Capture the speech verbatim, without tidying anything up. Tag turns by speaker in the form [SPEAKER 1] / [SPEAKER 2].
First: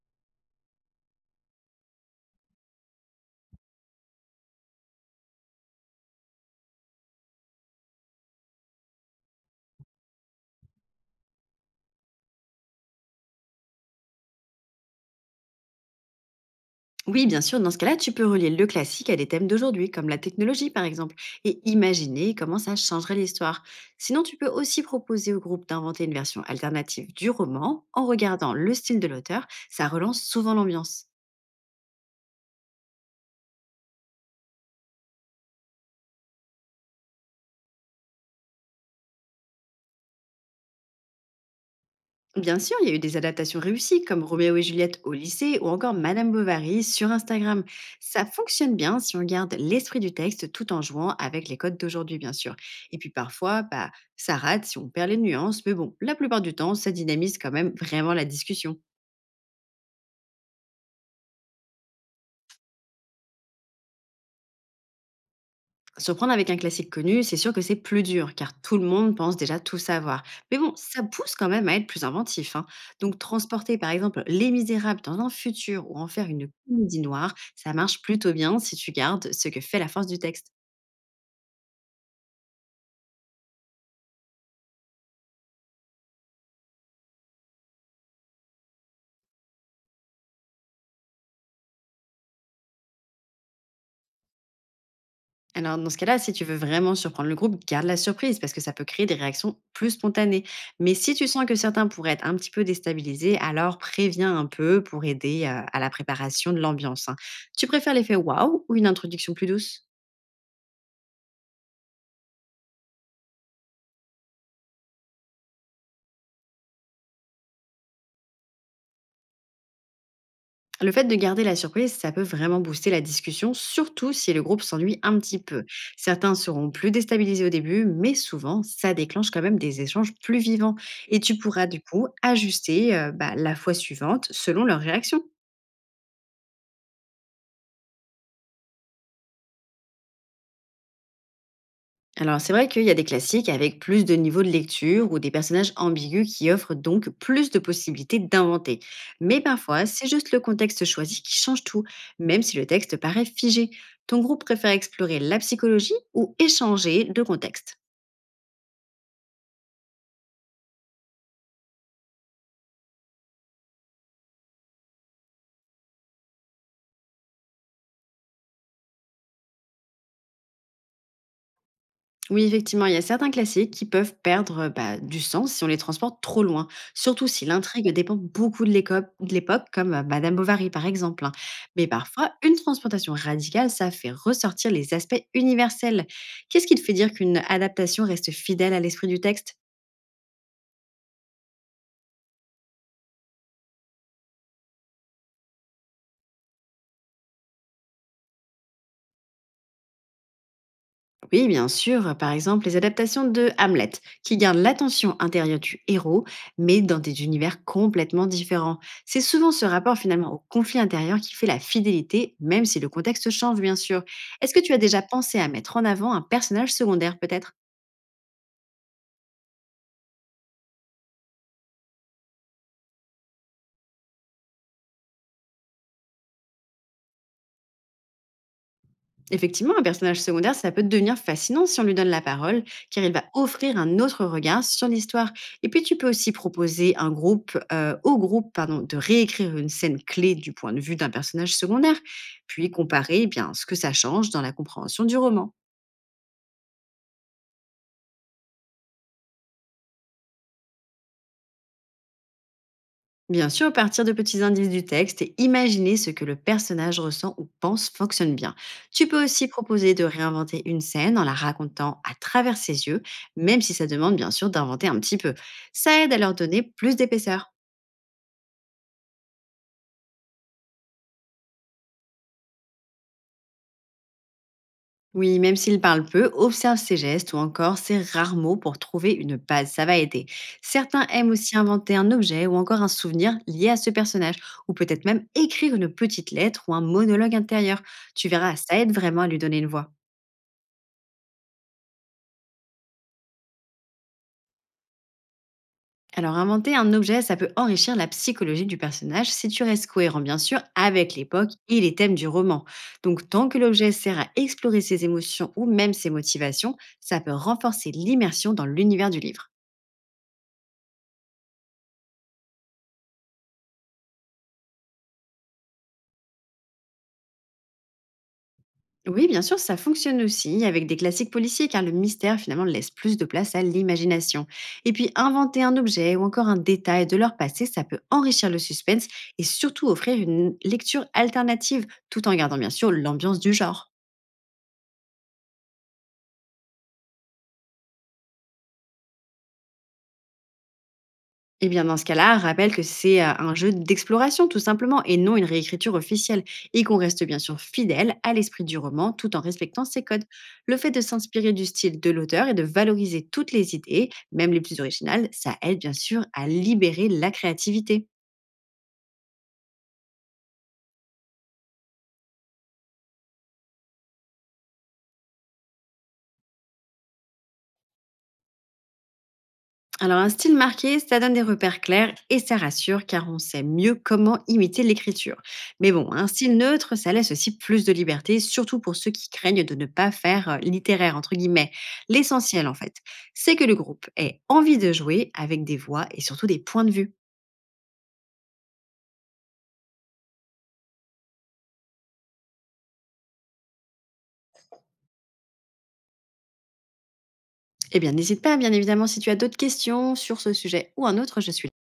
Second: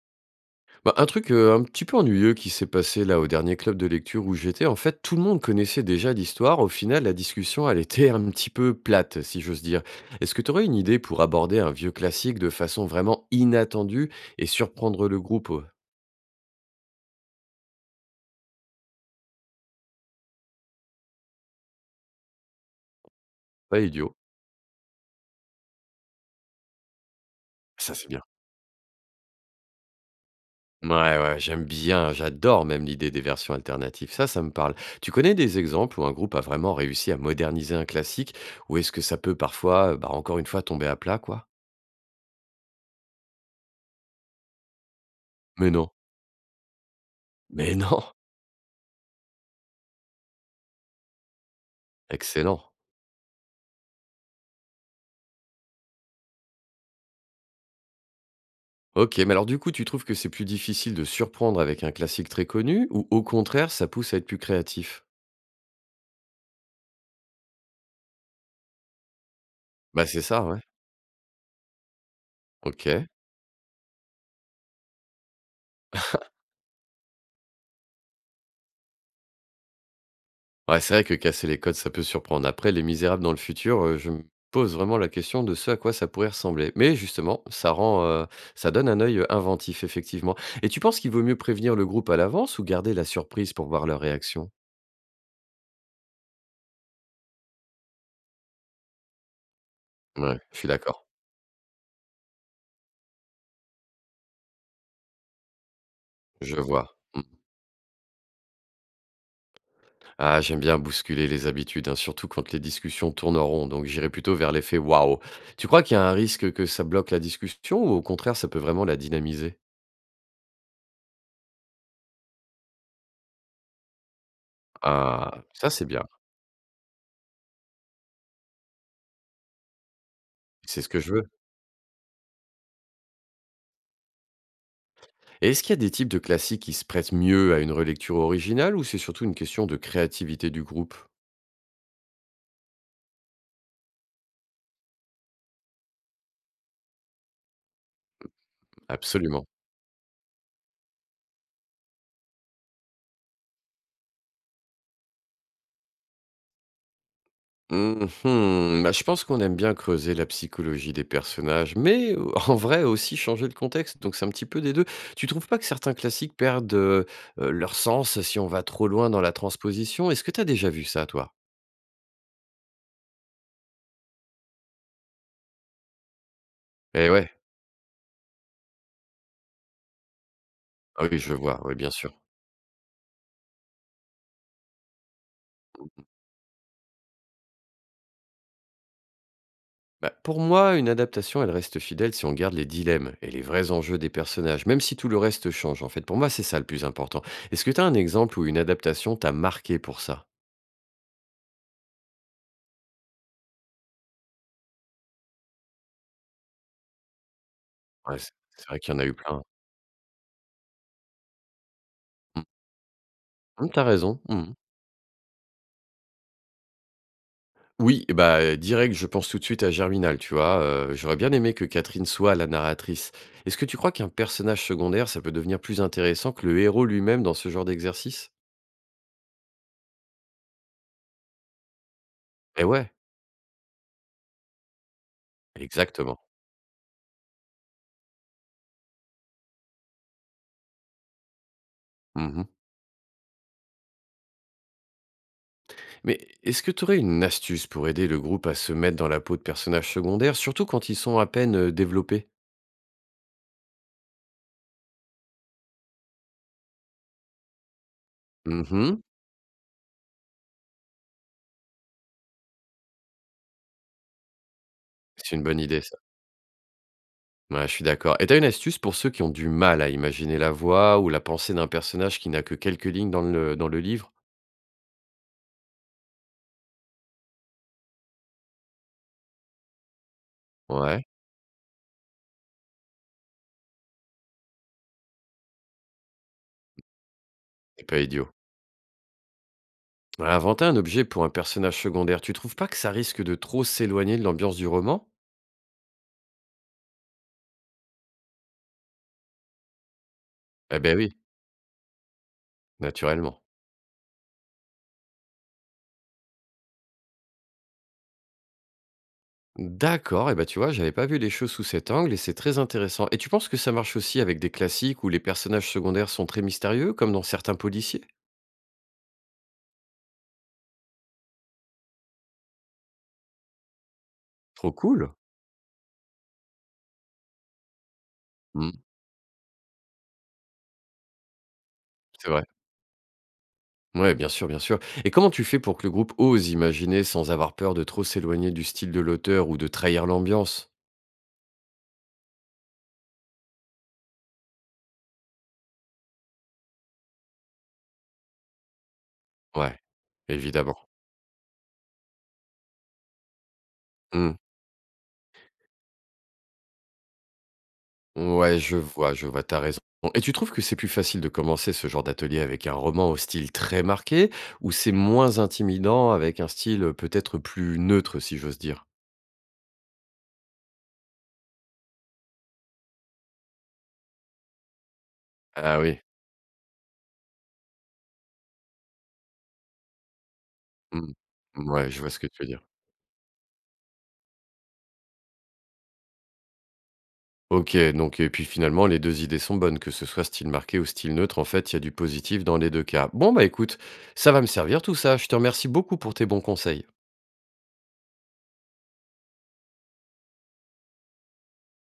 [SPEAKER 1] Bah, un truc, heu, un petit peu ennuyeux qui s'est passé là au dernier club de lecture où j'étais, en fait, tout le monde connaissait déjà l'histoire. Au final, la discussion, elle était un petit peu plate, si j'ose dire. Est-ce que tu aurais une idée pour aborder un vieux classique de façon vraiment inattendue et surprendre le groupe? Heu,
[SPEAKER 2] Oui, bien sûr, dans ce cas-là, tu peux relier le classique à des thèmes d'aujourd'hui, comme la technologie par exemple, et imaginer comment ça changerait l'histoire.
[SPEAKER 1] pas idiot.
[SPEAKER 2] Sinon, tu peux aussi proposer au groupe d'inventer une version alternative du roman
[SPEAKER 1] Ça,
[SPEAKER 2] en
[SPEAKER 1] c'est bien.
[SPEAKER 2] regardant le style de l'auteur, ça relance souvent l'ambiance.
[SPEAKER 1] Ouais, ouais, j'aime bien, j'adore même l'idée des versions alternatives. Ça, ça me parle. Tu connais des exemples où un groupe a vraiment réussi à moderniser un classique? Ou est-ce que ça peut parfois, bah, encore une fois tomber à plat, quoi?
[SPEAKER 2] Bien sûr, il y a eu des adaptations réussies comme Roméo et Juliette au lycée ou
[SPEAKER 1] Mais non,
[SPEAKER 2] encore Madame Bovary sur Instagram.
[SPEAKER 1] mais non!
[SPEAKER 2] Ça fonctionne bien si on garde l'esprit du texte tout en jouant avec les codes d'aujourd'hui, bien sûr.
[SPEAKER 1] Excellent.
[SPEAKER 2] Et puis parfois, bah, ça rate si on perd les nuances, mais bon, la plupart du temps, ça dynamise quand même vraiment la discussion.
[SPEAKER 1] OK, mais alors du coup, tu trouves que c'est plus difficile de surprendre avec un classique très connu ou au contraire, ça pousse à être plus créatif?
[SPEAKER 2] Surprendre avec un classique connu, c'est sûr que c'est plus dur, car tout le monde pense déjà tout
[SPEAKER 1] Bah, c'est
[SPEAKER 2] savoir.
[SPEAKER 1] ça,
[SPEAKER 2] Mais
[SPEAKER 1] ouais.
[SPEAKER 2] bon, ça pousse quand même à être plus inventif, hein.
[SPEAKER 1] OK.
[SPEAKER 2] Donc transporter par exemple Les Misérables dans un futur ou en faire une comédie noire, ça marche plutôt bien si tu gardes ce que fait la force du texte.
[SPEAKER 1] Ouais, c'est vrai que casser les codes, ça peut surprendre. Après, Les Misérables dans le futur, heu, je me pose vraiment la question de ce à quoi ça pourrait ressembler. Mais justement, ça rend, heu, ça donne un œil, heu, inventif, effectivement. Et tu penses qu'il vaut mieux prévenir le groupe à l'avance ou garder la surprise pour voir leur réaction?
[SPEAKER 2] Alors dans ce cas-là, si tu veux vraiment surprendre le groupe, garde la surprise, parce que ça peut créer des réactions plus
[SPEAKER 1] Ouais,
[SPEAKER 2] spontanées.
[SPEAKER 1] je suis
[SPEAKER 2] Mais
[SPEAKER 1] d'accord.
[SPEAKER 2] si tu sens que certains pourraient être un petit peu déstabilisés, alors préviens un peu pour aider euh, à la préparation
[SPEAKER 1] Je
[SPEAKER 2] de
[SPEAKER 1] vois.
[SPEAKER 2] l'ambiance, hein.
[SPEAKER 1] Mmh.
[SPEAKER 2] Tu préfères l'effet waouh ou une introduction plus douce?
[SPEAKER 1] Ah, j'aime bien bousculer les habitudes, hein, surtout quand les discussions tournent en rond, donc j'irai plutôt vers l'effet waouh. Tu crois qu'il y a un risque que ça bloque la discussion ou au contraire ça peut vraiment la dynamiser?
[SPEAKER 2] Le fait de garder la surprise, ça peut vraiment booster la discussion, surtout si le groupe s'ennuie un petit
[SPEAKER 1] Ah,
[SPEAKER 2] peu.
[SPEAKER 1] ça c'est bien,
[SPEAKER 2] Certains seront plus déstabilisés au début, mais souvent, ça déclenche quand même des échanges plus vivants.
[SPEAKER 1] c'est ce que je
[SPEAKER 2] Et
[SPEAKER 1] veux.
[SPEAKER 2] tu pourras du coup ajuster euh, bah, la fois suivante selon leur réaction.
[SPEAKER 1] Et est-ce qu'il y a des types de classiques qui se prêtent mieux à une relecture originale ou c'est surtout une question de créativité du groupe?
[SPEAKER 2] Alors, c'est vrai qu'il y a des classiques avec plus de niveaux de lecture ou des personnages ambigus qui offrent donc plus de possibilités d'inventer. Mais
[SPEAKER 1] Absolument.
[SPEAKER 2] parfois, c'est juste le contexte choisi qui change tout, même si le texte paraît figé. Ton groupe préfère explorer la psychologie ou échanger de contexte?
[SPEAKER 1] Mmh. Bah, je pense qu'on aime bien creuser la psychologie des personnages, mais heu, en vrai aussi changer le contexte, donc c'est un petit peu des deux. Tu trouves pas que certains classiques perdent, heu heu, leur sens si on va trop loin dans la transposition? Est-ce que tu as déjà vu ça toi?
[SPEAKER 2] Oui, effectivement, il y a certains classiques qui peuvent perdre euh, bah, du sens si on les transporte trop loin,
[SPEAKER 1] Eh
[SPEAKER 2] surtout
[SPEAKER 1] ouais,
[SPEAKER 2] si l'intrigue dépend beaucoup de l'éco- de l'époque, comme euh, Madame Bovary par
[SPEAKER 1] ah oui,
[SPEAKER 2] exemple, hein.
[SPEAKER 1] je vois, oui,
[SPEAKER 2] Mais
[SPEAKER 1] bien sûr.
[SPEAKER 2] parfois, une transplantation radicale, ça fait ressortir les aspects universels. Qu'est-ce qui te fait dire qu'une adaptation reste fidèle à l'esprit du texte?
[SPEAKER 1] Bah, pour moi, une adaptation, elle reste fidèle si on garde les dilemmes et les vrais enjeux des personnages, même si tout le reste change, en fait. Pour moi, c'est ça le plus important. Est-ce que tu as un exemple où une adaptation t'a marqué pour ça?
[SPEAKER 2] Oui, bien sûr. Par exemple, les adaptations de Hamlet, qui gardent l'attention intérieure du héros, mais dans des univers
[SPEAKER 1] Ouais,
[SPEAKER 2] complètement
[SPEAKER 1] c'est c'est
[SPEAKER 2] différents.
[SPEAKER 1] vrai qu'il y en a eu
[SPEAKER 2] C'est
[SPEAKER 1] plein.
[SPEAKER 2] souvent ce rapport finalement au conflit intérieur qui fait la fidélité,
[SPEAKER 1] Mmh.
[SPEAKER 2] même si le contexte change,
[SPEAKER 1] Mmh,
[SPEAKER 2] bien
[SPEAKER 1] tu
[SPEAKER 2] sûr.
[SPEAKER 1] raison. Mmh.
[SPEAKER 2] Est-ce que tu as déjà pensé à mettre en avant un personnage secondaire, peut-être?
[SPEAKER 1] Oui, bah, heu, direct, je pense tout de suite à Germinal, tu vois? Heu, j'aurais bien aimé que Catherine soit la narratrice. Est-ce que tu crois qu'un personnage secondaire, ça peut devenir plus intéressant que le héros lui-même dans ce genre d'exercice?
[SPEAKER 2] Effectivement, un personnage secondaire, ça peut devenir fascinant si on lui donne la parole,
[SPEAKER 1] Eh ouais,
[SPEAKER 2] car il va offrir un autre regard sur l'histoire. Et puis, tu peux
[SPEAKER 1] exactement.
[SPEAKER 2] aussi proposer un groupe, euh, au groupe pardon, de réécrire une scène clé du point de vue d'un personnage secondaire,
[SPEAKER 1] Mmh.
[SPEAKER 2] puis comparer eh bien, ce que ça change dans la compréhension du roman.
[SPEAKER 1] Mais est-ce que tu aurais une astuce pour aider le groupe à se mettre dans la peau de personnages secondaires, surtout quand ils sont à peine, heu, développés?
[SPEAKER 2] Bien sûr, partir de petits indices du texte et imaginer ce que le personnage ressent ou pense fonctionne bien.
[SPEAKER 1] Mmh.
[SPEAKER 2] Tu peux aussi proposer de réinventer une scène en la racontant à travers ses yeux, même si ça demande bien sûr d'inventer un petit peu.
[SPEAKER 1] C'est une bonne idée ça.
[SPEAKER 2] Ça aide à leur donner plus d'épaisseur.
[SPEAKER 1] Ouais, je suis d'accord et t'as une astuce pour ceux qui ont du mal à imaginer la voix ou la pensée d'un personnage qui n'a que quelques lignes dans le dans le livre?
[SPEAKER 2] Oui, même s'il parle peu, observe ses gestes ou encore ses rares mots pour trouver une base, ça va aider. Certains
[SPEAKER 1] Ouais,
[SPEAKER 2] aiment aussi inventer un objet ou encore un souvenir lié à ce personnage, ou peut-être même écrire une petite lettre ou un monologue intérieur.
[SPEAKER 1] c'est pas idiot.
[SPEAKER 2] Tu verras, ça aide vraiment à lui donner une voix.
[SPEAKER 1] Ouais, inventer un objet pour un personnage secondaire, tu trouves pas que ça risque de trop s'éloigner de l'ambiance du roman?
[SPEAKER 2] Alors, inventer un objet, ça peut enrichir la psychologie du personnage si tu restes cohérent, bien sûr,
[SPEAKER 1] Eh ben
[SPEAKER 2] avec
[SPEAKER 1] oui,
[SPEAKER 2] l'époque et les thèmes du roman. Donc,
[SPEAKER 1] naturellement.
[SPEAKER 2] tant que l'objet sert à explorer ses émotions ou même ses motivations, ça peut renforcer l'immersion dans l'univers du livre.
[SPEAKER 1] D'accord, et ben tu vois, j'avais pas vu les choses sous cet angle et c'est très intéressant. Et tu penses que ça marche aussi avec des classiques où les personnages secondaires sont très mystérieux, comme dans certains policiers?
[SPEAKER 2] Oui, bien sûr, ça fonctionne aussi avec des classiques policiers car le mystère finalement laisse plus de place à l'imagination.
[SPEAKER 1] Trop
[SPEAKER 2] Et puis
[SPEAKER 1] cool.
[SPEAKER 2] inventer un objet ou encore un détail de leur passé, ça peut enrichir le
[SPEAKER 1] Hmm.
[SPEAKER 2] suspense et surtout offrir une lecture alternative tout
[SPEAKER 1] C'est
[SPEAKER 2] en
[SPEAKER 1] vrai.
[SPEAKER 2] gardant bien sûr l'ambiance du genre.
[SPEAKER 1] Ouais, bien sûr, bien sûr. Et comment tu fais pour que le groupe ose imaginer sans avoir peur de trop s'éloigner du style de l'auteur ou de trahir l'ambiance?
[SPEAKER 2] Eh bien, dans ce cas-là, rappelle que c'est euh, un jeu d'exploration, tout simplement, et non une réécriture officielle, et qu'on reste bien sûr fidèle à l'esprit du roman tout en
[SPEAKER 1] Ouais,
[SPEAKER 2] respectant ses codes. Le fait
[SPEAKER 1] évidemment.
[SPEAKER 2] de s'inspirer du style de l'auteur et de valoriser toutes les idées, même les plus originales, ça aide bien sûr à libérer la créativité.
[SPEAKER 1] Ouais, je vois, je vois, t'as raison. Et tu trouves que c'est plus facile de commencer ce genre d'atelier avec un roman au style très marqué ou c'est moins intimidant avec un style euh, peut-être plus neutre, si j'ose dire?
[SPEAKER 2] Alors un style marqué, ça donne des repères clairs et ça rassure car on sait mieux comment imiter l'écriture.
[SPEAKER 1] Ah
[SPEAKER 2] Mais
[SPEAKER 1] oui.
[SPEAKER 2] bon, un style neutre, ça laisse aussi plus de liberté, surtout pour ceux qui craignent de ne pas faire euh,
[SPEAKER 1] Mmh.
[SPEAKER 2] littéraire, entre guillemets.
[SPEAKER 1] Ouais, je vois ce que tu veux dire.
[SPEAKER 2] L'essentiel en fait, c'est que le groupe ait envie de jouer avec des voix et surtout des points de vue.
[SPEAKER 1] OK, donc et puis finalement, les deux idées sont bonnes, que ce soit style marqué ou style neutre, en fait, il y a du positif dans les deux cas. Bon, bah écoute, ça va me servir tout ça. Je te remercie beaucoup pour tes bons conseils.
[SPEAKER 2] Eh bien, n'hésite pas, bien évidemment, si tu as d'autres questions sur ce sujet ou un autre, je suis